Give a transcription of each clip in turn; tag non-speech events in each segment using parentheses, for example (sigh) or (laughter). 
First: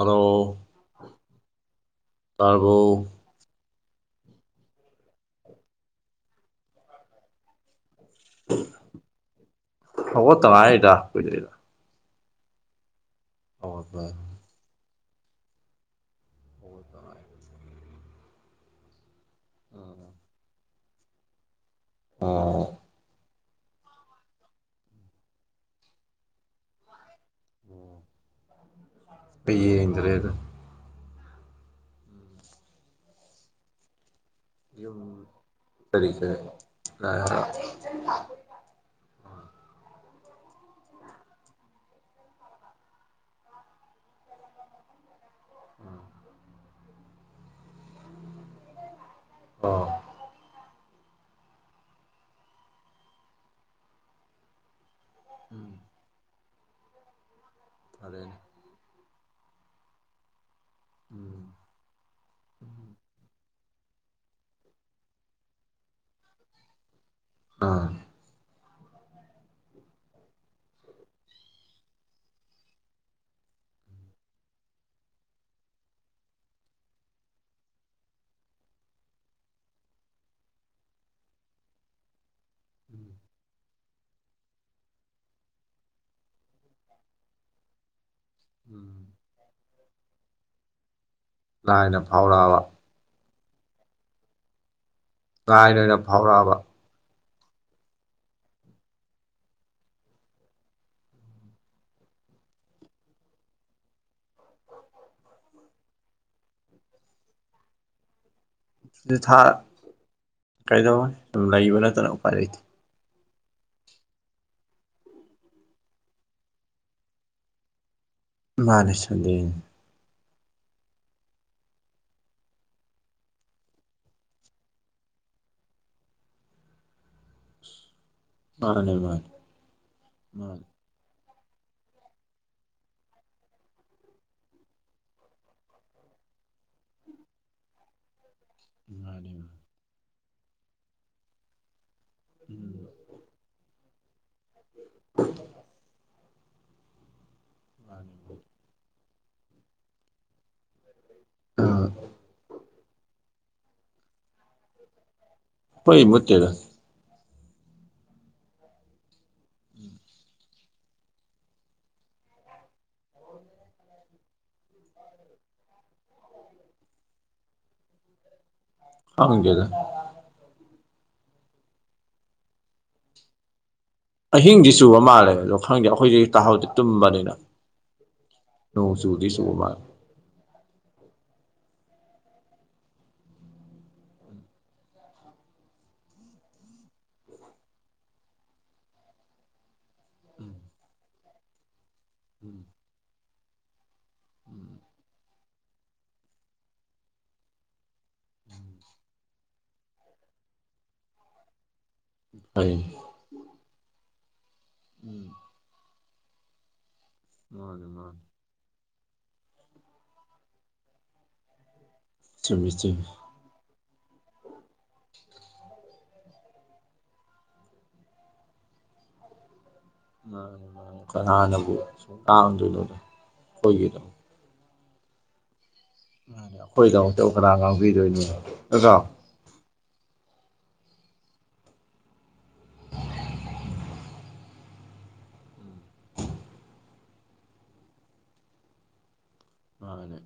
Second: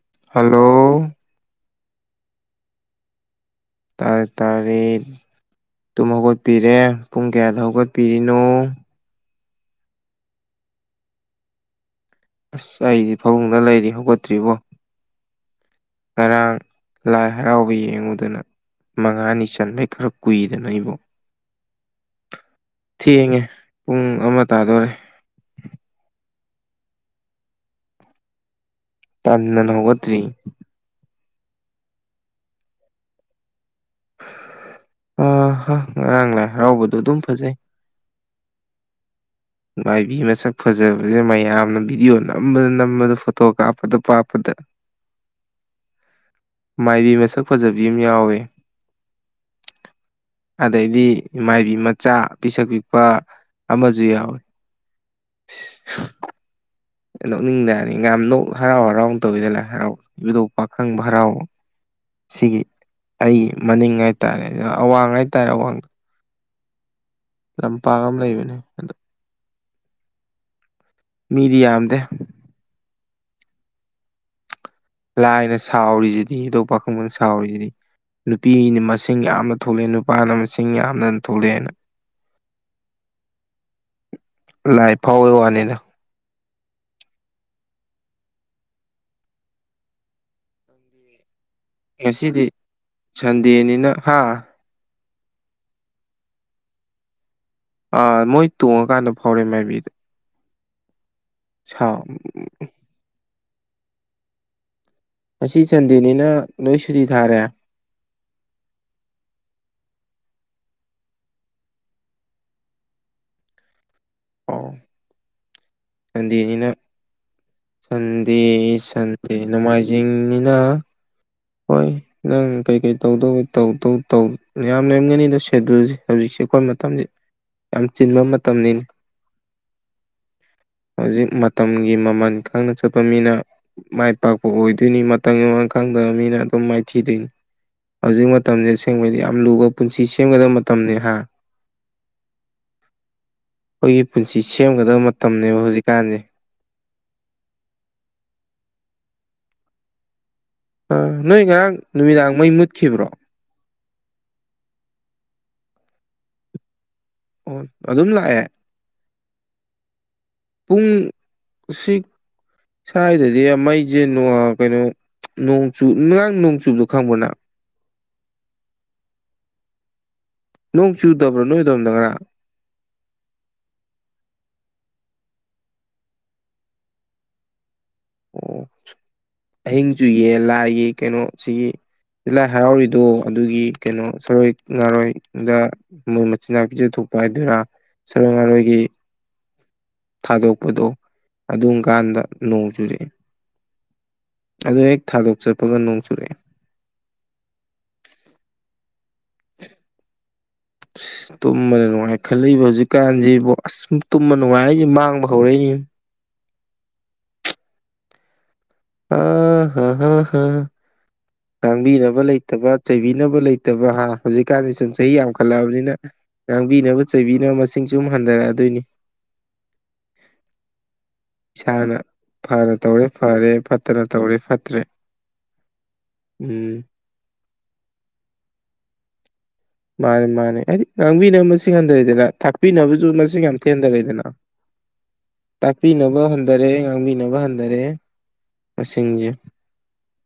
ꯑꯣ ꯍꯜꯂꯣ ꯇꯔꯕꯣ ꯇꯔꯛ ꯇꯔꯤꯦꯠ ꯇꯝ ꯍꯧꯒꯠꯄꯤꯔꯦ ꯄꯨꯡ ꯀꯌꯥꯗ ꯍꯧꯒꯠꯄꯤꯔꯤꯅꯣ ꯍ ꯇꯥꯏꯗꯗ ꯑꯁ ꯑꯩꯗꯤ ꯐꯥꯃꯨꯡꯗ ꯂꯩꯔꯤ ꯍꯧꯒꯠꯄ ꯍꯧꯒꯠꯇ꯭ꯔꯤꯕꯣ ꯉꯔꯥꯡ ꯍꯧꯒꯠꯇ ꯂꯥꯏ ꯉꯥꯏꯔꯤ ꯍꯔꯥꯎꯕ ꯌꯦꯡꯉꯨꯗꯅ ꯃꯉꯥꯅꯤ ꯆꯟꯕꯩ ꯈꯔ ꯀꯨꯏꯗꯅ ꯑꯩꯕꯨꯣ ꯑꯣ ꯊꯦꯡꯉꯦ ꯄꯨꯡ ꯑꯃ ꯇꯥꯗꯣꯔꯦ ꯑꯣꯝ (inaudible) ꯇ ꯅꯪ ꯍꯒꯇꯔꯤ ꯌꯨꯝ ꯑ ꯍ ꯀꯔꯤ ꯉꯔꯥꯡ ꯀꯔꯤ ꯂꯥꯏ ꯍꯔꯥꯎꯕꯗꯣ ꯑꯗꯨꯝ ꯑꯣ ꯐꯖꯩ (inaudible) ꯃꯥꯏꯕꯤ ꯃꯁꯛ ꯐꯖꯕꯁꯦ ꯃꯌꯥꯝꯅ ꯚꯤꯗꯤꯑꯣ ꯅꯝꯕꯗ ꯅꯝꯕꯗ ꯐꯣꯇꯣ ꯀꯥꯞꯄꯗ ꯀꯥꯞꯄꯗ ꯎꯝ ꯃꯥꯏꯕꯤ ꯃꯁꯛ ꯐꯖꯕꯤ ꯑꯃ ꯌꯥꯎꯋꯦ ꯑꯥ ꯑꯗꯩꯗꯤ ꯃꯥꯏꯕꯤ ꯃꯆꯥ ꯄꯤꯁꯛ ꯄꯤꯛꯄ ꯑꯃꯁꯨ ꯌꯥꯎꯏ ꯎꯝ ꯅꯣꯛꯅꯤꯡꯗꯔꯅꯤ ꯉ ꯅ ꯍꯔꯥꯎ ꯍꯔꯥꯎꯅ ꯇꯧꯋꯤꯗ ꯂꯥꯏ ꯍꯔꯥꯎ ꯌꯗꯣꯛ ꯄꯥꯈꯪꯕ ꯍꯔꯥꯎꯕ ꯁꯤꯒꯤ ꯑꯩꯒꯤ ꯃꯅꯤꯡ ꯍꯥꯏꯇꯥꯔꯦ ꯑꯗ ꯑꯋꯥꯡ ꯍꯥꯏꯇꯥꯔꯦ ꯑꯋꯥꯡꯗ ꯑꯥ ꯂꯝꯄꯥꯛ ꯑꯃ ꯂꯩꯕꯅꯦ ꯑꯗꯣ ꯃꯤꯗꯤ ꯌꯥꯝꯗꯦ ꯂꯥꯏꯅ ꯁꯥꯎꯔꯤꯁꯤꯗꯤ ꯍꯗꯣꯛ ꯄꯥꯈꯪꯕꯅ ꯁꯥꯎꯔꯤꯁꯤꯗꯤ ꯅꯨꯄꯤꯅ ꯃꯁꯤꯡ ꯌꯥꯝꯅ ꯊꯣꯛꯂꯛꯑꯦ ꯅꯨꯄꯥꯅ ꯃꯁꯤꯡ ꯌꯥꯝꯅ ꯊꯣꯛꯂꯛꯑꯦꯅ (inaudible) ꯂꯥꯏ ꯐꯥꯎꯋꯦ ꯋꯥꯅꯤꯗ ꯎꯝ (inaudible) ꯂꯥꯏꯅ ꯉꯁꯤꯗꯤ ꯐꯥꯎꯔꯛꯑꯕ ꯁꯟꯗꯦꯅꯤꯅ ꯍꯥ ꯥꯂꯥꯏꯅ ꯑꯣꯏꯅ ꯐꯥꯎꯔꯛꯑꯕ ꯑꯥ ꯃꯣꯏ ꯇꯣꯡꯉꯀꯥꯟꯗ ꯐꯥꯎꯔꯦ ꯃꯥꯏꯕꯤꯗꯨ ꯁꯥꯎ ꯉꯁꯤ ꯁꯟꯗꯦꯅꯤꯅ ꯅꯣꯏ ꯁꯨꯇꯤ ꯊꯥꯔꯦ ꯁꯨꯇꯤ ꯊꯥ ꯀꯩꯗꯧ ꯁꯨꯝ ꯂꯩꯕ ꯅꯠꯇꯅ ꯎꯄꯥꯏ ꯂꯩꯇꯦ ꯑꯥꯎ ꯁꯟꯗꯦꯅꯤꯅ ꯁꯟꯗꯦ ꯃꯥꯅꯦ ꯁꯟꯗꯦ ꯁꯟꯗꯦꯅꯤ ꯅꯣꯡꯃꯥꯏꯖꯤꯡꯅꯤꯅ ꯍꯣꯏ ꯅꯪ ꯀꯩꯀꯩ ꯇꯧꯗꯧꯕ ꯇꯧ ꯌꯥꯝ ꯂꯩꯦꯝꯒꯅꯤꯗꯣ ꯁꯦꯗꯨꯜꯁꯦ ꯍꯧꯖꯤꯛꯁꯦ ꯑꯩꯈꯣꯏ ꯃꯇꯝꯁꯤ ꯌꯥꯝ ꯆꯤꯟꯕ ꯃꯇꯝꯅꯤ ꯃꯥꯅꯦ ꯃꯥꯅꯦ ꯃꯥꯅꯦ ꯍꯧꯖꯤꯛ ꯃꯇꯝꯒꯤ ꯃꯃꯜ ꯈꯪꯅ ꯆꯠꯄ ꯃꯤꯅ ꯃꯥꯏ ꯄꯥꯛꯄ ꯑꯣꯏꯗꯣꯏꯅꯤ ꯃꯇꯝ ꯃꯥꯡ ꯈꯪꯗ ꯃꯤꯅ ꯑꯗꯨꯝ ꯃꯥꯏꯊꯤꯗꯣꯏꯅꯤ ꯍꯧꯖꯤꯛ ꯃꯇꯝꯁꯦ ꯑꯁꯦꯡꯕꯩꯗꯤ ꯃꯥꯅꯦ ꯃꯥꯅꯦ ꯌꯥꯝ ꯂꯨꯕ ꯄꯨꯟꯁꯤ ꯁꯦꯝꯒꯗꯕ ꯃꯇꯝꯅꯤ ꯍꯥ (inaudible) ꯑꯩꯈꯣꯏꯒꯤ ꯄꯨꯟꯁꯤ ꯁꯦꯝꯒꯗꯕ ꯃꯇꯝꯅꯤꯅꯦꯕ ꯍꯧꯖꯤꯛꯀꯥꯟꯁꯦ ꯃꯥꯅꯤ ꯑ ꯅꯣꯏ ꯉꯔꯥꯡ ꯃꯥꯅꯦ ꯅꯨꯃꯤꯗꯥꯡ ꯃꯩ ꯃꯨꯠꯈꯤꯕ꯭ꯔꯣ ꯈꯣꯏ ꯃꯨꯠꯇꯦꯗ ꯑꯣ ꯑꯗꯨꯝ ꯂꯥꯛꯑꯦ (inaudible) ꯄꯨꯡꯁꯤꯛ ꯁ꯭ꯋꯥꯏꯗꯗꯤ ꯃꯩꯁꯦ ꯀꯩꯅꯣ ꯅꯣꯡꯆꯨ ꯑꯥꯉꯥꯡ ꯅꯣꯡꯆꯨꯕꯗꯣ ꯈꯪꯕ ꯅꯪ ꯈꯪꯗꯦꯗ ꯅꯣꯡ ꯆꯨꯗꯕ꯭ꯔꯣ ꯅꯣꯏꯗꯣꯝꯗ ꯉꯔꯥꯡ ꯑꯍꯤꯡꯗꯤ ꯆꯨꯕ ꯃꯥꯜꯂꯦ ꯑꯗꯣ ꯈꯪꯗꯦ ꯑꯩꯈꯣꯏꯗꯤ ꯇꯥꯛꯍꯥꯎꯗꯤ ꯇꯨꯝꯕꯅꯤꯅ ꯑꯣ ꯅꯣꯡ ꯆꯨꯗꯤ ꯆꯨꯕ ꯃꯥꯂꯤ ꯑꯍꯤꯡ ꯆꯨꯏꯌꯦ ꯂꯥꯏꯒꯤ ꯀꯩꯅꯣ ꯁꯤꯒꯤ ꯂꯥꯏ ꯍꯔꯥꯎꯔꯤꯗꯣ ꯑꯗꯨꯒꯤ ꯀꯩꯅꯣ ꯁꯔꯣꯏ ꯉꯥꯔꯣꯏꯗ ꯃꯣꯏ ꯃꯆꯤꯟꯅꯥꯥꯛꯎ ꯄꯤꯖ ꯊꯣꯛꯄ ꯍꯥꯏꯔꯥ ꯁꯔꯣꯏ ꯉꯥꯔꯣꯏꯒꯤ ꯎꯝ ꯊꯥꯗꯣꯛꯄꯗꯣ ꯑꯗꯨꯝ ꯀꯥꯟꯗ ꯅꯣꯡ ꯆꯨꯔꯛꯑꯦ ꯎꯝ ꯎꯝ ꯑꯗꯣ ꯍꯦꯛ ꯊꯥꯗꯣꯛ ꯆꯠꯄꯒ ꯅꯣꯡ ꯆꯨꯔꯛꯑꯦ (inaudible) (inaudible) ꯑꯁ ꯇꯨꯝꯕꯗ ꯅꯨꯡꯉꯥꯏ ꯈꯠꯂꯛꯂꯤꯕ ꯐꯩ ꯍꯧꯖꯤꯛꯀꯥꯟꯁꯤꯕꯨ ꯑꯁ ꯇꯨꯝꯕ ꯅꯨꯡꯉꯥꯏ ꯍꯥꯏ ꯃꯥꯡꯕ ꯎꯝ ꯍꯧꯔꯛꯏ ꯃꯥꯅꯦ ꯃꯥꯅꯦ ꯑ ꯍꯥ ꯍꯥ ꯍꯥ ꯉꯥꯡꯕꯤꯅꯕ ꯆꯨꯝꯃꯤ ꯂꯩꯇꯕ ꯆꯨꯝꯃꯤ ꯆꯩꯕꯤꯅꯕ ꯂꯩꯇ ꯅꯠꯇꯕ ꯍꯥ ꯍꯧꯖꯤꯛꯀꯥꯟꯗꯤ ꯁꯨꯝ ꯆꯍꯤ ꯌꯥꯝꯈꯠꯂꯛꯑꯕꯅꯤꯅ ꯉꯥꯡꯕꯤꯅꯕ ꯆꯩꯕꯤꯅꯕ ꯃꯁꯤꯡꯁꯨ ꯑꯗꯨꯨꯝ ꯍꯟꯊꯔꯛꯑꯗꯣꯏꯅꯤ ꯃꯥꯅꯦ ꯀꯅꯥꯅꯕꯨ ꯏꯁꯥꯅ ꯁꯨꯝ ꯐꯅ ꯇꯥꯝꯗꯣꯏꯅꯣꯗ ꯇꯧꯔꯦ ꯐꯔꯦ ꯑꯩꯈꯣꯏꯒꯤ ꯐꯠꯇꯅ ꯇꯧꯔꯦ ꯐꯠꯇ꯭ꯔꯦ ꯎꯝ ꯑꯩꯈꯣꯏꯗꯃꯛꯇꯧ ꯀꯅꯥ ꯉꯥꯡꯕꯤꯗꯣꯏꯅꯣ ꯅꯇ꯭ꯔꯣ ꯃꯥꯅꯦ ꯃꯥꯅꯦ ꯍꯥꯏꯗꯤ ꯉꯥꯡꯕꯤꯅꯕ ꯃꯁꯤꯡ ꯍꯟꯊꯔꯦꯗꯅ ꯊꯥꯛꯄꯤꯅꯕꯁꯨ ꯃꯁꯤꯡ ꯌꯥꯝ ꯊꯦꯟꯊꯔꯛꯑꯦꯗꯅ (unintelligible) ꯎꯝ ꯇꯥꯛꯄꯤꯅꯕ ꯍꯟꯊꯔꯦ ꯉꯥꯡꯕꯤꯅꯕ ꯍꯟꯊꯔꯦ ꯃꯁꯤꯡꯁꯦ ꯋꯥꯅꯦ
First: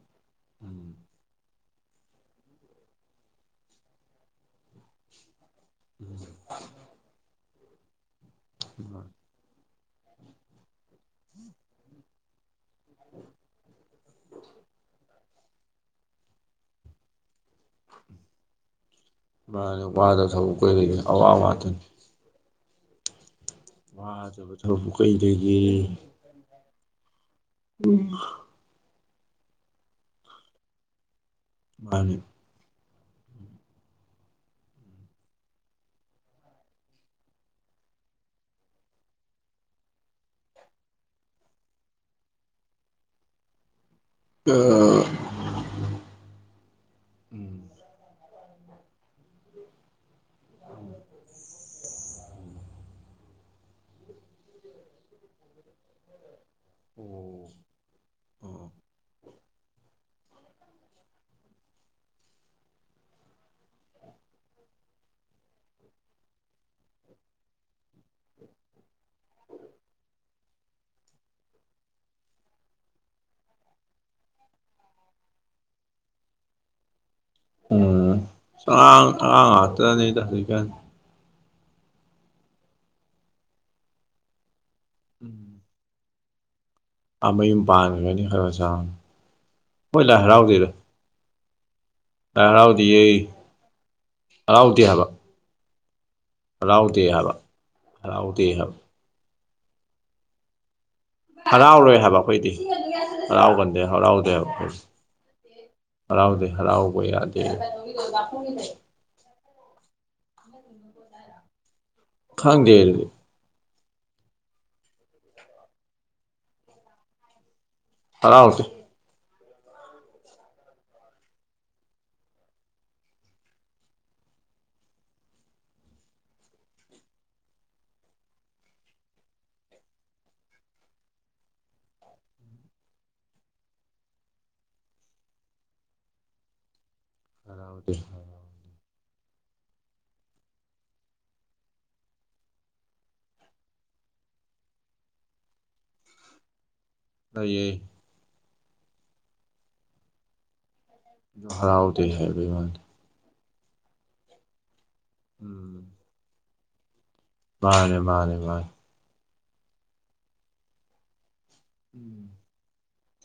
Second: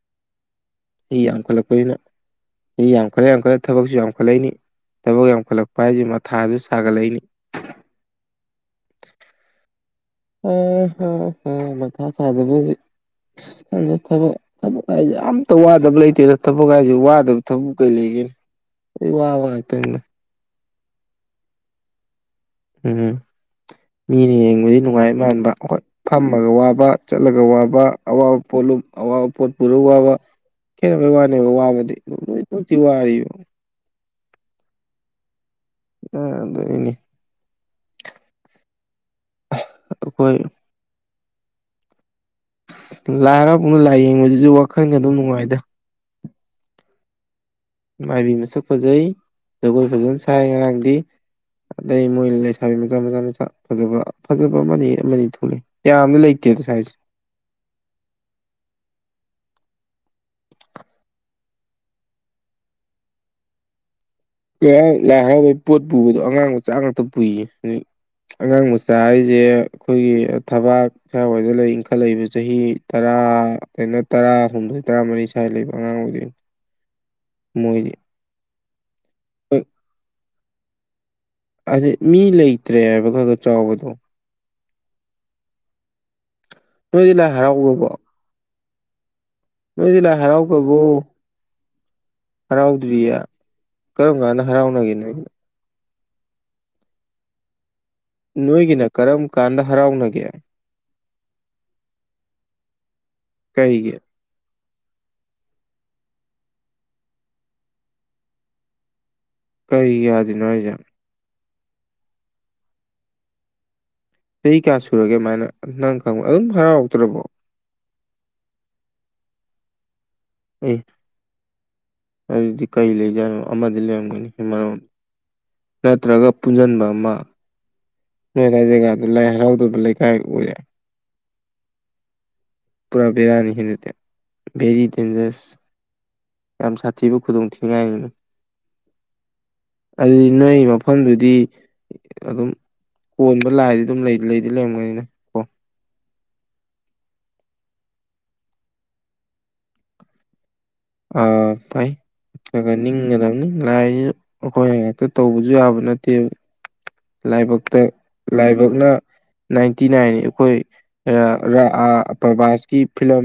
ꯎꯝ ꯑꯩ ꯌꯥꯝꯈꯠꯂꯛꯄꯅꯤꯅ ꯑꯩ ꯌꯥꯝꯈꯠꯂꯦ ꯌꯥꯝꯈꯠꯂꯦ ꯊꯕꯛꯁꯨ ꯌꯥꯝꯈꯠꯂꯛꯏꯅꯤ ꯊꯕꯛ ꯌꯥꯝꯈꯠꯂꯛꯄ ꯚꯥꯏꯁꯦ ꯎꯝ ꯃꯊꯥꯁꯨ ꯁꯥꯒꯠꯂꯛꯏꯅꯤ (inaudible) ꯑ ꯍ ꯍ ꯃꯊꯥ ꯁꯥꯗꯕ ꯑꯗ ꯊꯕꯛ ꯊꯕꯛ ꯍꯥꯏꯁꯦ ꯑꯇ ꯋꯥꯗꯕ ꯂꯩꯇꯦ ꯑꯗꯣ ꯊꯕꯛ ꯍꯥꯏꯥꯏꯁꯦ ꯋꯥꯗꯕ ꯊꯕꯛ ꯀꯩ ꯂꯩꯒꯦꯅ ꯋꯥ ꯋꯥꯇꯅꯦ ꯑꯥꯗꯊꯧ ꯑꯩꯣꯏꯗꯒꯤꯅ ꯑꯋꯥ ꯑꯋꯥꯇꯅꯤ ꯎꯝ ꯃꯤꯅ ꯋꯥꯗꯕ ꯌꯦꯡꯕꯗꯤ ꯊꯕꯛꯄꯨ ꯅꯨꯡꯉꯥꯏ ꯃꯥꯟꯕ ꯀꯩꯗꯒꯤ ꯍꯣꯏ ꯐꯝꯃꯒ ꯋꯥꯕ ꯆꯠꯂꯒ ꯋꯥꯕ ꯑꯋꯥꯕ ꯄꯣꯠꯂ ꯑꯋꯥꯕ ꯄꯣꯠ ꯄꯨꯔꯒ ꯋꯥꯕ ꯋꯥꯅꯦꯕ ꯋꯥꯕꯗꯤ ꯃꯥꯅꯦ ꯂꯣꯏ ꯄꯣꯠꯇꯤ ꯋꯥꯔꯤꯕ ꯑꯗ ꯏꯅꯦ ꯑꯩꯈꯣꯏ ꯂꯥꯏꯑꯔꯄꯥꯎꯅ ꯂꯥꯏ ꯌꯦꯡꯕꯁꯤꯁꯨ ꯋꯥꯈꯜꯒ ꯎꯝ ꯑꯗꯨꯝ ꯅꯨꯡꯉꯥꯏꯗ ꯎꯝ ꯃꯥꯏꯕꯤ ꯃꯁꯛ ꯐꯖꯩ ꯖꯒꯣꯏ ꯐꯖꯅ ꯁꯥ ꯉꯔꯥꯡꯗꯤ ꯎꯝ ꯑꯗꯩ ꯃꯣꯏꯅ ꯂꯩꯁꯥꯕꯤ ꯃꯆꯥ ꯃꯆꯥ ꯃꯆꯥ ꯐꯖꯕ ꯐꯖꯕ ꯑꯃꯅꯤ ꯑꯃꯅꯤ ꯊꯣꯛꯂ ꯌꯥꯝꯅ ꯂꯩꯇꯦ ꯉꯁꯥꯏꯁꯦ ꯑꯣ ꯎ ꯂꯥꯏ ꯍꯔꯥꯎꯕꯩ ꯄꯣꯠ ꯄꯨꯕꯗꯣ ꯑꯉꯥꯡ ꯃ ꯆꯥꯛ ꯉꯥꯛꯇ ꯄꯨꯏꯌꯦ ꯍꯧꯖꯤ ꯑꯉꯥꯡ ꯃꯆꯥ ꯍꯥꯏꯁꯦ ꯑꯩꯈꯣꯏꯒꯤ ꯊꯕꯥꯛ ꯈꯔꯋꯥꯗ ꯂꯩ ꯏꯟꯈꯠꯂꯛꯏꯕ ꯆꯍꯤ ꯇꯔꯥ ꯑꯗꯨꯩꯅ ꯇꯔꯥꯍꯨꯝꯗꯣꯏ ꯇꯔꯥꯃꯔꯤ ꯁ꯭ꯋꯥꯏ ꯂꯩꯕ ꯑꯉꯥꯡ ꯑꯣꯏꯗꯅꯤ ꯃꯣꯏꯅꯤ ꯥꯡ ꯑꯥꯎꯥꯡ ꯑꯇꯅ ꯊ ꯑ ꯃꯤ ꯂꯩꯇ꯭ꯔꯦ ꯍꯥꯏꯕ ꯈꯔ ꯈꯔ ꯆꯥꯎꯕꯗꯣ ꯎꯝ ꯅꯣꯏꯗꯤ ꯂꯥꯏ ꯑꯃꯌꯨꯝ ꯍꯔꯥꯎꯈ꯭ꯔꯕꯣ ꯄꯥꯟꯈ꯭ꯔꯅꯤ ꯍꯜꯂꯣꯁꯥꯡ ꯅꯣꯏꯗꯤ ꯂꯥꯏ ꯍꯔꯥꯎ ꯀꯕꯨꯣ ꯂꯥꯏ ꯍꯔꯥꯎꯗꯤꯌꯦ ꯍꯔꯥꯎꯗ꯭ꯔꯤꯌꯦ ꯀꯔꯝ ꯀꯥꯟꯗ ꯍꯔꯥꯎꯅꯒꯦꯅꯣꯣ ꯍꯔꯥꯎꯗ ꯍꯥꯏꯕ ꯍꯔꯥꯎꯗꯦ ꯍꯥꯏꯕ ꯅꯣꯏꯒꯤꯅ ꯀꯔꯝ ꯀꯥꯟꯗ ꯍꯔꯥꯎꯅꯒꯦ ꯍꯔꯥꯎꯔꯣꯏ ꯍꯥꯏꯕ ꯑꯩꯈꯣꯏꯗꯤ ꯍꯔꯥꯎꯒꯟꯗꯦ ꯀꯩꯒꯤ ꯍꯔꯥꯎꯗꯦꯕ ꯑꯩꯈꯣꯏ ꯍꯔꯥꯎꯗ ꯍꯔꯥꯎꯕ ꯌꯥꯗ ꯀꯩ ꯌꯥꯗꯣꯏꯅꯣ ꯑꯩꯖꯥꯠ ꯈꯪꯗꯦꯗꯤ ꯆꯍꯤ ꯀꯌꯥ ꯁꯨꯔꯒꯦ ꯑꯗꯨꯃꯥꯏꯅ ꯅꯪ ꯈꯪꯕ ꯑꯗꯨꯝ ꯍꯔꯥꯎꯔꯛꯇ꯭ꯔꯕꯣ ꯇꯔꯥ ꯍꯧꯁꯦ ꯑꯩ ꯑꯗꯨꯗꯤ ꯀꯔꯤ ꯂꯩꯖꯥꯠꯅꯣ ꯑꯃꯗꯤ ꯂꯩꯔꯝꯒꯅꯤ ꯃꯔꯣ ꯅꯠꯇ꯭ꯔꯒ ꯄꯨꯟꯁꯤꯟꯕ ꯑꯃ ꯅꯣꯏ ꯂꯥꯏ ꯖꯒꯥꯗꯨ ꯂꯥꯏ ꯍꯔꯥꯎꯗꯕ ꯂꯩꯀꯥꯏ ꯎꯔꯦ ꯄꯨꯔꯥ ꯕꯔꯥꯅꯤ ꯍꯦ ꯦꯔꯤ ꯗꯦꯟꯖꯔꯁ ꯌꯥꯝ ꯁꯥꯊꯤꯕ ꯈꯨꯗꯣꯡ ꯍꯔꯥꯎꯗꯦ ꯊꯤꯉꯥꯏꯅꯤ ꯑꯗꯨ ꯅꯣꯏ ꯃꯐꯝꯗꯨꯗꯤ ꯑꯗꯨꯝ ꯀꯣꯟꯕ ꯂꯥꯏꯗꯤ ꯑꯗꯨꯝ ꯂꯩꯗꯤ ꯂꯩꯔꯝꯒꯅꯤꯅꯦ ꯂꯩꯌꯦ ꯑ ꯍꯔꯥꯎꯗꯦ ꯍꯥꯏꯕꯩ ꯋꯥꯅꯤ ꯇꯥꯏꯅꯤꯡ ꯈꯤꯡꯒꯗꯕꯅꯤ ꯂꯥꯏꯁꯨ ꯑꯩꯈꯣꯏꯅ ꯉꯥꯛꯛꯇ ꯇꯧꯕꯁꯨ ꯌꯥꯕ ꯎꯝ ꯅꯠꯇꯦ ꯂꯥꯏꯕꯛꯇ ꯃꯥꯅꯦ ꯃꯥꯅꯦ ꯃꯥꯅꯦ ꯂꯥꯏꯕꯛꯅ ꯅꯥꯏꯟꯇꯤ ꯅꯥꯏꯟ ꯑꯩꯈꯣꯏ ꯎꯝ ꯄ꯭ꯔꯕꯥꯁ ꯀꯤ ꯐꯤꯂꯝ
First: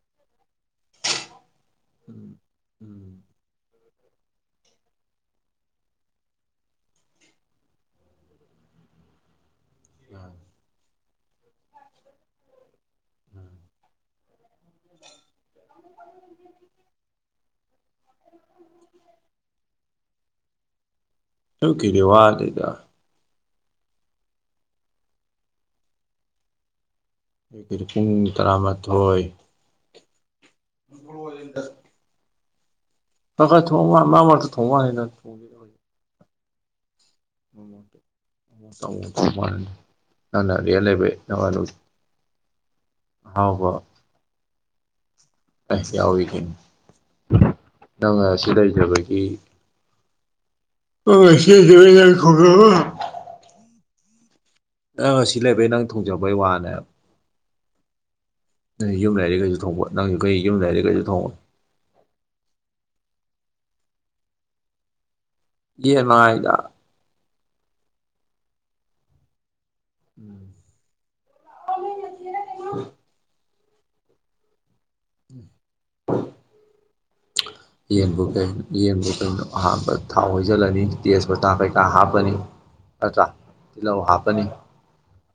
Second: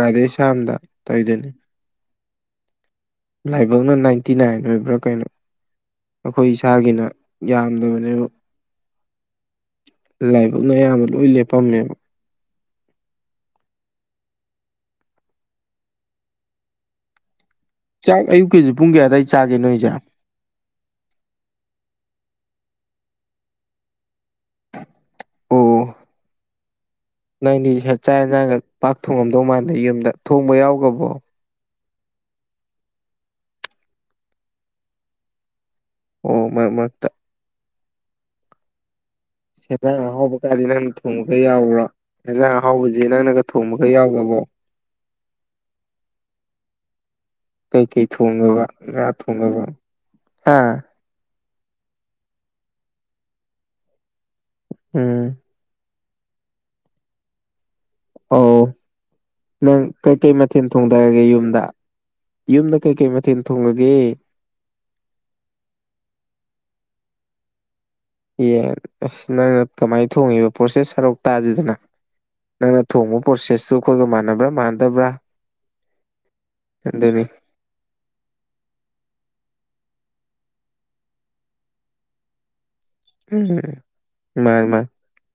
ꯔꯥꯙꯦꯁ꯭ꯝꯗ ꯇꯧꯖꯅꯤ ꯎꯝ ꯎꯝ ꯂꯥꯏꯕꯛꯅ ꯅꯥꯏꯟꯇꯤ ꯅꯥꯏꯟ ꯑꯣꯏꯕ꯭ꯔꯥ ꯀꯩꯅꯣ ꯑꯩꯈꯣꯏ ꯏꯁꯥꯒꯤꯅ ꯌꯥꯝꯗꯕꯅꯦꯕ ꯂꯥꯏꯕꯛꯅ ꯑꯌꯥꯝꯕ ꯂꯣꯏ ꯂꯦꯞꯄꯝꯃꯦꯕ ꯎꯝ ꯆꯥꯛ ꯑꯌꯨꯛꯀꯤ ꯄꯨꯡ ꯀꯌꯥ ꯑꯋꯥꯏ ꯆꯥꯒꯦ ꯅꯣꯏꯁꯦ ꯌꯨꯛꯀꯤꯗꯤ ꯋꯥꯠꯂꯤꯗ ꯑꯣ ꯅꯪꯗꯤ ꯑꯌꯨꯛꯀꯤꯗꯤ ꯆꯥꯛ ꯄꯨꯡ ꯏꯟꯁꯥꯡꯒ ꯄꯥꯛ ꯊꯣꯡꯉꯝꯗꯧ ꯃꯥꯟꯗ ꯌꯨꯝꯗ ꯊꯣꯡꯕ ꯌꯥꯎ ꯂꯤꯗ ꯈꯔ ꯈꯔ ꯊꯣꯡꯉꯣ ꯃꯃꯛꯇ ꯊꯣꯡꯕ ꯋꯥꯅꯤꯗ ꯑꯣ ꯃꯔꯛ ꯃꯔꯛꯇ ꯌꯦꯟꯖꯥꯡ ꯅ ꯔꯦꯟ ꯂꯩꯕꯩ ꯅꯥꯋꯥꯂꯧꯗꯦ ꯑꯦꯟꯖꯥꯡ ꯑꯍꯥꯎꯖꯦ ꯅꯪꯅꯒ ꯊꯣꯡꯕꯒ ꯌꯥꯎꯒꯕꯣ ꯑꯦ ꯌꯥꯎꯏ ꯀꯩꯅꯣ ꯀꯩꯀꯩ ꯅꯪꯅ ꯁꯤ ꯊꯣꯡꯗꯕ ꯉ ꯂꯩꯖꯕꯒꯤ ꯊꯣꯡꯅꯕ ꯍꯥꯥ ꯑꯁ ꯈꯔ (unintelligible) ꯅꯪ ꯎꯝ ꯁꯤ ꯂꯩꯕꯩ ꯅꯪ ꯊꯣꯡꯖꯕꯩ ꯋꯥꯅꯦ ꯑ ꯌꯨꯝ ꯂꯩꯔꯤꯈꯩꯁꯨ ꯅꯪ ꯊꯣꯡꯕ ꯀꯩꯀꯩ ꯀꯩ ꯌꯨꯝ ꯃꯊꯦꯜ ꯂꯩꯔꯤꯈꯩꯁꯨ ꯊꯣꯡꯊꯔꯒꯦ ꯊꯣꯡꯕ ꯌꯨꯝꯗ ꯌꯨꯝꯗ ꯀꯩꯀꯩ ꯃꯊꯦꯜ ꯊꯣꯡꯉꯒꯦ ꯌꯦ ꯃꯉꯥꯏꯗ ꯌꯦꯟ ꯑꯁ ꯅꯪꯅ ꯀꯃꯥꯏꯅ ꯊꯣꯡꯉꯤꯕ ꯄ꯭ꯔꯣꯁꯦꯁ ꯁꯔꯨꯛ ꯇꯥꯁꯤꯗꯅ ꯅꯪꯅ ꯊꯣꯡꯕ ꯄ꯭ꯔꯣꯁꯦꯁꯇꯁꯨ ꯑꯩꯈꯣꯏꯒ ꯃꯥꯟꯅꯕ꯭ꯔꯥ ꯃꯥꯟꯅꯗꯕ꯭ꯔꯥ ꯑꯗꯨꯅꯦ ꯌꯦꯟꯕꯨ ꯀꯩꯅꯣ ꯌꯦꯟꯕꯨ ꯀꯩꯅꯣ ꯑꯍꯥꯟꯕ ꯊꯥꯎ ꯍꯁꯤꯜꯂꯅꯤ ꯇꯦꯖꯄꯇꯥ ꯀꯩꯀꯥ ꯍꯥꯞꯄꯅꯤ (inaudible) ꯑ ꯎꯝ ꯇꯤꯂꯧ ꯍꯥꯄꯅꯤ ꯃꯥꯅꯤ ꯃꯥꯅꯤ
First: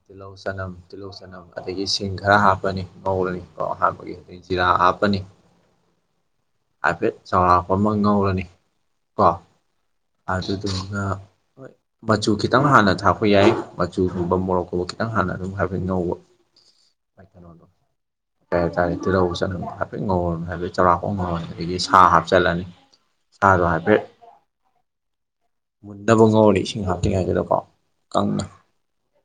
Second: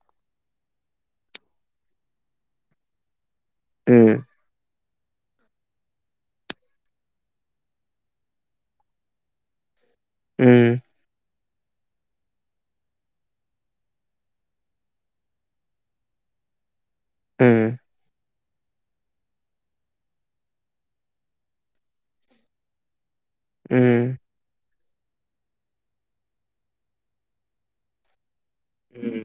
ꯇꯤꯜꯍꯧ ꯆꯅꯝ ꯇꯤꯜꯍꯧ ꯆꯅꯝ ꯑꯗꯒꯤ ꯁꯤꯡ ꯈꯔ ꯍꯥꯞꯄꯅꯤ ꯃꯧꯜꯅꯤ ꯀꯣ ꯑꯍꯥꯟꯕꯒꯤ ꯎꯝ ꯑꯩ ꯖꯤꯔꯥ ꯍꯥꯞꯄꯅꯤ ꯍꯥꯏꯐꯦꯠ ꯆꯥꯎꯔꯥꯛꯄ ꯑꯃ ꯉꯧꯔꯅꯤ ꯀꯣ ꯎꯝ ꯑꯗꯨꯗꯨꯒ ꯍꯣꯏ ꯃꯆꯨ ꯈꯤꯇꯪ ꯍꯥꯟꯅ ꯊꯥꯛꯄ ꯌꯥꯏ ꯃꯆꯨꯒꯨꯝꯕ ꯃꯣꯔꯣꯛꯀꯨꯝꯕ ꯈꯤꯇꯪ ꯍꯥꯟꯅ ꯑꯗꯨꯝ ꯍꯥꯏꯕ ꯉꯧꯕ (inaudible) ꯄꯇꯔꯣꯗꯣ ꯀꯩ ꯍꯥꯏꯇꯥꯔꯦ ꯇꯤꯜꯍꯧ ꯆꯠꯅꯝꯗ ꯍꯥꯏꯐꯦꯠ ꯉꯧꯔ ꯍꯥꯏꯕꯗꯤ ꯆꯥꯎꯔꯥꯛꯄꯣꯡ ꯉꯧꯔꯅꯤ ꯑꯗꯒꯤ ꯁꯥ ꯍꯥꯞꯆꯤꯜꯂꯅꯤ (unintelligible) ꯁꯥꯗꯣ ꯍꯥꯢꯐꯦꯠ ꯎꯝ ꯃꯨꯟꯇꯕ ꯉꯧꯔꯅꯤ ꯏꯁꯤꯡ ꯍꯥꯞꯇ꯭ꯔꯤ ꯉꯩꯗꯨꯗꯀꯣ ꯀꯪꯅ ꯎꯝ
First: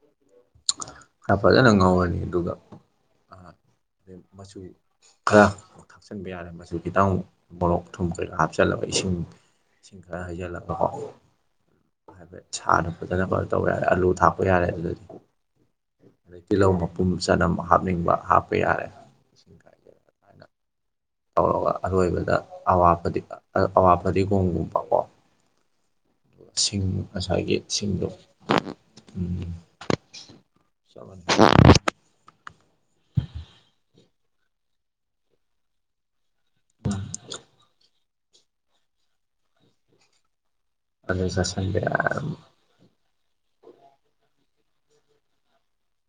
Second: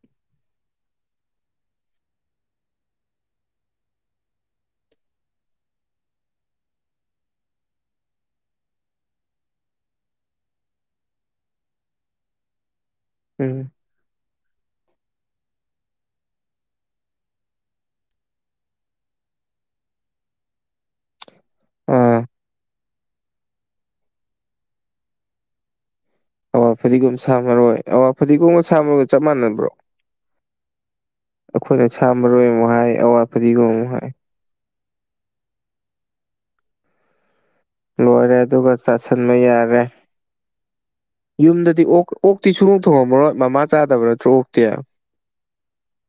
ꯈꯔ ꯐꯖꯅ ꯉꯧꯔꯅꯤ ꯑꯗꯨꯒ ꯃꯆꯨ ꯈꯔ ꯊꯥꯛꯆꯤꯟꯕ ꯌꯥꯔꯦ ꯃꯁꯨ ꯈꯤꯇꯪ ꯃꯣꯔꯣꯛ ꯊꯨꯝ ꯀꯩꯔꯥ ꯍꯥꯞꯆꯜꯂꯒ ꯏꯁꯤꯡ ꯏꯁꯤꯡ ꯈꯔ ꯍꯩꯖꯤꯜꯂꯒꯀꯣ ꯍꯥꯏꯐꯦꯠ ꯁꯥꯅ ꯐꯖꯅ ꯈꯔ ꯇꯧꯦ ꯎꯝ ꯌꯥꯔꯦ ꯑꯂꯨ ꯊꯥꯛꯄ ꯍꯥꯞꯄ ꯌꯥꯔꯦ ꯑꯗꯨꯗꯤ ꯑꯗꯩ ꯇꯤꯜꯍꯧ ꯃꯄꯨꯝ ꯆꯅꯝ ꯍꯥꯞꯅꯤꯡꯕ ꯍꯥꯞꯄ ꯌꯥꯔꯦ ꯁꯤꯀꯥꯏꯖ ꯇꯧꯔꯒ ꯑꯥ ꯑꯔꯣꯏꯕꯗ ꯑꯋꯥꯐꯗꯤ ꯐꯗꯤꯒꯣꯝꯒꯨꯝꯕꯀꯣ ꯑꯋꯥ ꯁꯤꯡ ꯐꯗꯤꯒꯣꯝ ꯁꯥ ꯉꯁꯥꯏꯒꯤ ꯃꯔꯣꯏ ꯁꯤꯡꯗꯣ ꯑꯋꯥ ꯐꯗꯤꯒꯣꯝꯒ ꯁꯥ ꯃꯔꯣꯏꯒ ꯆꯞ ꯎꯝ ꯃꯥꯟꯅꯕ꯭ꯔꯣ ꯆꯃ ꯑꯩꯈꯣꯏꯅ ꯁꯥ ꯃꯔꯔꯣꯏ ꯑꯃꯨꯛ ꯍꯥꯏ ꯑꯋꯥ ꯐꯔꯤꯒꯣ ꯑꯃꯨꯛ ꯍꯥꯏ ꯑ ꯂꯣꯏꯔꯦ ꯑꯗꯨꯒ ꯆꯥꯁꯟꯕ ꯌꯥꯔꯦ ꯑꯗꯨ ꯆꯥꯁꯤꯟꯕ ꯌꯨꯝꯗꯗꯤ ꯌꯥꯔꯦ ꯑꯣ ꯑꯣꯛꯇꯤ ꯁꯨꯡ ꯊꯣꯡꯉꯃꯔꯣꯏ ꯃꯃꯥ ꯆꯥꯗꯕ꯭ꯔꯥ ꯇ꯭ꯔꯣꯛꯇꯦ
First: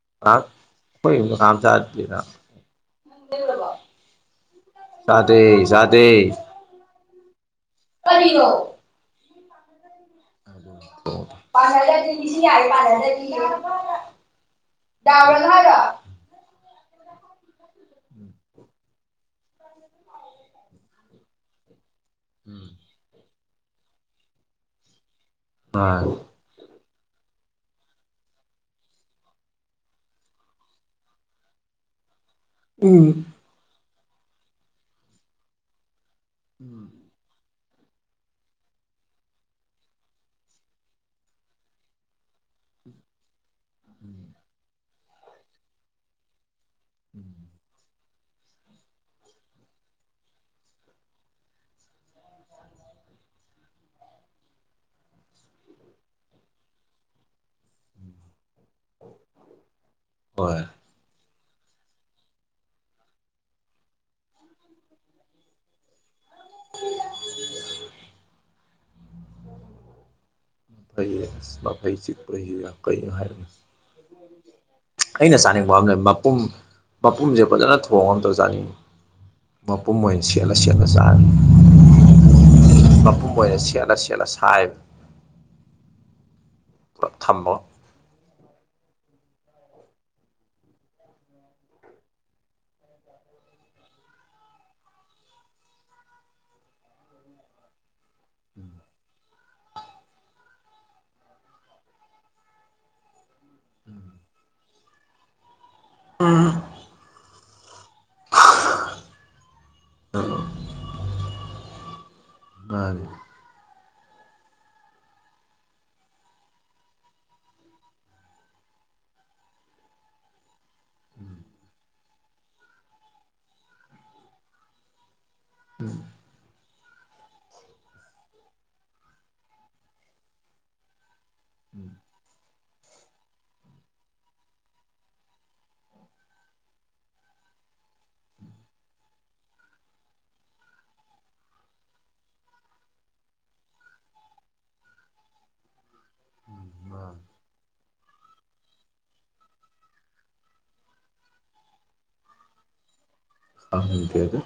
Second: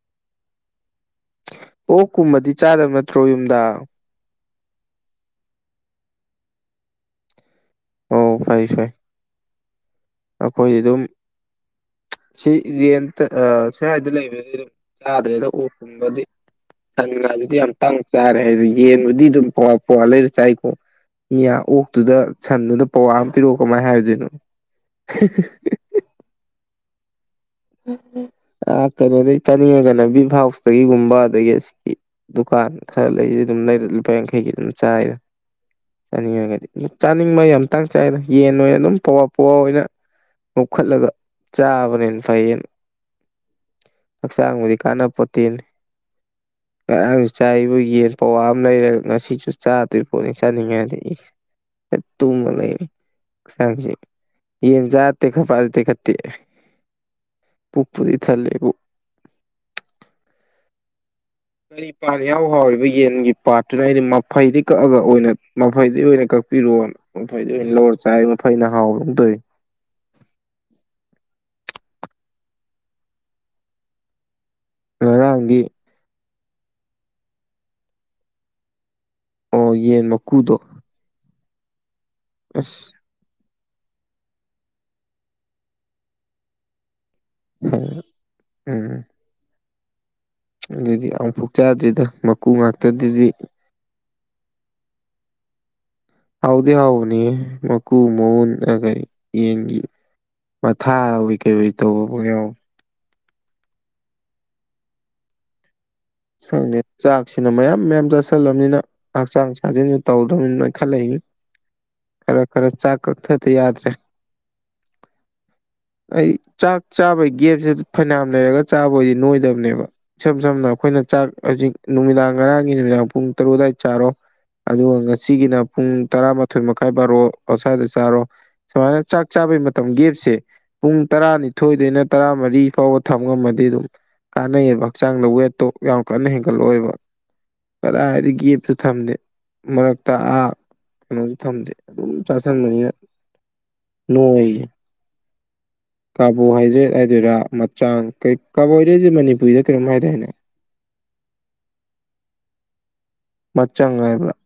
ꯉꯥꯏꯍꯥꯛ ꯑꯩꯈꯣꯏ ꯌꯨꯝꯗ ꯀꯅꯥꯝ ꯑꯣ ꯆꯥꯗꯦꯗ ꯀꯨꯝꯃꯗꯤ ꯆꯥꯗꯕ ꯅꯠꯇ꯭ꯔꯣ ꯌꯨꯝꯗ ꯗꯦ ꯆꯗꯦ ꯑꯣ ꯀꯔꯤꯌꯣ ꯑꯩꯈꯣꯏ ꯑꯗꯨꯝ ꯄꯥꯟꯅꯗ꯭ꯔꯗꯤ ꯂꯤꯁꯤꯡ ꯁꯤ ꯌꯥꯔꯦ ꯔꯦꯟꯇ ꯄꯥꯟꯅꯗ꯭ꯔꯗꯤ ꯁꯋꯥꯏꯗ ꯂꯩꯕꯗꯤ ꯑꯗꯨꯝ ꯆꯥꯗ꯭ꯔꯦꯗ ꯗꯥꯎꯔꯅꯨ ꯍꯥꯏꯔꯣ ꯑꯣꯛꯀꯨꯝꯕꯗꯤ ꯁꯟ ꯉꯥꯁꯤꯗꯤ ꯌꯥꯝ ꯇꯥꯡ ꯆꯥꯔꯦ ꯍꯥꯏꯗꯤ ꯌꯦꯟꯕꯨꯗꯤ ꯑꯗꯨꯝ ꯄ ꯄꯋꯥ ꯂꯩꯔ ꯆꯥꯏꯀꯣ ꯃꯤꯌꯥ ꯑꯣꯛꯇꯨꯗ ꯁꯟꯗꯨꯗ ꯄꯋꯥ ꯑꯃ ꯄꯤꯔꯛꯑꯣ ꯀꯃꯥꯏꯅ ꯍꯥꯏꯗꯣꯏꯅꯣ ꯍ (unintelligible) ꯑ ꯀꯩꯅꯣꯗꯒꯤꯩ ꯆꯥꯅꯤꯡꯉꯒꯩꯅ ꯕꯤꯚ ꯍꯥꯎꯁꯇꯒꯤꯒꯨꯝꯕ ꯑꯗꯒꯤ ꯑꯁꯤꯒꯤ ꯗꯨꯀꯥꯟ ꯈꯔ ꯎꯝ ꯂꯩꯁꯤ ꯑꯗꯨꯝ ꯂꯩ ꯂꯨꯄꯥ ꯌꯥꯡꯈꯩꯒꯤ ꯑꯗꯨꯝ ꯆꯥꯏ ꯆꯥꯅꯤꯡꯉꯒꯗꯤ ꯆꯥꯅꯤꯡꯕ ꯌꯥꯝ ꯇꯥꯡ ꯆꯥꯏꯗ ꯌꯦꯟ ꯑꯣꯏꯅ ꯑꯗꯨꯝ ꯄꯣꯛ ꯄꯣꯛꯑ ꯑꯣꯏꯅ ꯂꯧꯣꯛꯈꯠꯂꯒ ꯆꯥꯕꯅꯦꯅ ꯐꯌꯦꯡ ꯍꯛꯆꯥꯡꯕꯨꯗꯤ ꯀꯥꯟꯅꯕ ꯄꯣꯠꯇꯤꯟ ꯑ ꯎꯝ ꯆꯥꯏꯕ ꯌꯦꯔ ꯄꯋꯥ ꯑꯃ ꯂꯩꯔꯦ ꯉꯁꯤꯁꯨ ꯆꯥꯗꯣꯏ ꯄꯣꯠꯅꯤ ꯆꯥꯅꯤꯡꯉꯦꯗꯤꯁꯦ ꯇꯨꯃ ꯂꯩ ꯆꯥꯡꯁꯤ ꯌꯦꯟ ꯆꯦ ꯈꯄꯜꯇꯦ ꯈꯠꯇꯦ ꯄꯨꯛꯄꯨꯗꯤ ꯊꯜꯂꯦꯕꯨ ꯍꯣꯏ ꯀꯔꯤ ꯄꯥꯟ ꯌꯥꯎ ꯍꯥꯎꯔꯤꯕ ꯌꯦꯟꯒꯤ ꯄꯥꯠꯇꯨꯅ ꯑꯩꯗꯤ ꯃꯐꯩꯗꯤ ꯀꯛꯑꯒ ꯑꯣꯏꯅ ꯃꯐꯩꯗꯤ ꯑꯣꯏꯅ ꯀ ꯄꯤꯔꯣ ꯃꯐꯩꯗ ꯑꯣꯏꯅ ꯂꯧꯔ ꯆꯥꯏ ꯃꯈꯐꯩꯅ ꯍꯥꯎꯕꯝ ꯇꯧꯏ ꯁ ꯐ ꯆꯄ ꯀ ꯍꯥꯏ ꯑꯗꯨ ꯑꯩꯅ ꯉꯔꯥꯡꯗꯤ ꯆꯥꯅꯤꯡꯕꯝꯅꯦ ꯃꯄꯨꯝ ꯃꯄꯨꯝꯁꯦ ꯐꯖꯅ ꯊꯣꯡꯉ ꯑꯝꯇꯧ ꯆꯥꯅꯤꯡꯉꯤ ꯑꯣ ꯃꯄꯨꯝ ꯌꯦꯟ ꯑꯣꯏꯅ ꯁꯦꯠꯂ ꯃꯀꯨꯗꯣ ꯁꯦꯠꯂ ꯆꯥꯔꯃꯤ ꯑꯁ ꯃꯄꯨꯝ ꯑꯣꯏꯅ ꯁꯦꯠꯅ ꯁꯦꯠꯅ ꯁꯥꯏꯕ ꯄꯨꯂꯞ ꯊꯝꯕ ꯍ ꯎꯝ ꯑꯗꯨꯗꯤ ꯑꯃꯨꯐꯛ ꯆꯥꯗ꯭ꯔꯤꯗ ꯃꯀꯨ ꯉꯥꯛꯇꯗꯨꯗꯤ ꯍꯥꯎꯗꯦ ꯍꯥꯎꯅꯦ ꯃꯀꯨ ꯃꯧꯟ ꯎꯝ ꯑꯒ ꯌꯦꯅꯤꯡ ꯃꯊꯥꯏ ꯀꯩ ꯇꯧꯕ ꯌꯥꯎ ꯎꯝ ꯁꯪꯉꯦ ꯆꯥꯛꯁꯤꯅ ꯃꯌꯥꯝ ꯃꯌꯥꯝ ꯆꯥꯁꯤꯜꯂꯕꯅꯤꯅ ꯍꯛꯆꯥꯡ ꯁꯥꯖꯟꯁꯨ ꯇꯧꯗ꯭ꯔꯕꯅꯤꯅꯣꯏ ꯈꯜꯂꯛꯏ ꯈꯔ ꯈꯔ ꯆꯥꯛ ꯃꯥꯅꯤ ꯀꯛꯊꯗꯤ ꯌꯥꯗ꯭ꯔꯦ ꯑꯩ ꯆꯥꯛ ꯆꯥꯕꯒꯤ ꯒꯦꯞꯁꯤ ꯐꯅꯝ ꯂꯩꯔꯒ ꯆꯥꯕꯣꯏꯗꯤ ꯅꯣꯏꯗꯕꯅꯦꯕ ꯁꯝ ꯁꯝꯅꯈꯣꯏ ꯆꯥꯛ ꯍꯧꯖꯤꯛ ꯅꯨꯃꯤꯗꯥꯡ ꯉꯔꯥꯡꯒꯤ ꯅꯨꯃꯤꯗꯥꯡ ꯄꯨꯡ ꯇꯔꯨꯛ ꯑꯗꯨꯋꯥꯏ ꯆꯥꯔꯣ ꯑꯗꯨꯒ ꯉꯁꯤꯒꯤꯅ ꯎꯝ ꯄꯨꯡ ꯇꯔꯥ ꯃꯥꯥꯊꯣꯏ ꯃꯈꯥꯏ ꯕꯥꯔꯣ ꯑꯁ꯭ꯋꯥꯏꯗ ꯆꯥꯔꯣ ꯁꯨꯃꯥꯏꯅ ꯆꯥꯛ ꯆꯥꯕꯩ ꯃꯇꯝ ꯒꯦꯞꯁꯦ ꯄꯨꯡ ꯇꯔꯥꯅꯤ ꯎꯝ ꯊꯣꯏꯗꯩꯅ ꯇꯔꯥꯃꯔꯤ ꯐꯥꯎꯕ ꯊꯝ ꯉꯝꯃꯗꯤ ꯑꯗꯨꯝ ꯀꯥꯟꯅꯩꯑꯕ ꯍꯛꯆꯥꯡꯗ ꯋꯦꯠꯇꯣ ꯌꯥꯝ ꯀꯟꯅ ꯍꯦꯟꯒꯠꯂꯛꯑꯣꯏꯕ ꯀꯗꯥꯏꯗꯤ ꯒꯦꯞꯁꯨ ꯊꯝꯗꯦ ꯃꯔꯛꯇ ꯑ ꯀꯩꯅꯣꯁꯨ ꯊꯝꯗꯦ ꯑꯗꯨꯝ ꯆ ꯁꯅꯨꯡꯉꯌꯦ ꯀꯥꯕꯣ ꯍ ꯎꯝ ꯍꯥꯏꯗ꯭ꯔꯦꯠ ꯃꯥ ꯍꯥꯏꯗꯣꯏꯔꯥ ꯃꯆꯥꯡ ꯀꯩ ꯀꯥꯕꯣ ꯍ ꯍꯥꯏꯗ꯭ꯔꯦꯠꯁꯦ ꯃꯅꯤꯄꯨꯔꯤꯗ ꯀꯩꯅꯝ ꯍꯥꯏꯗꯦꯅꯦ ꯃꯆꯪꯥꯏꯕ꯭ꯔꯥ ꯈꯪꯗꯦꯗ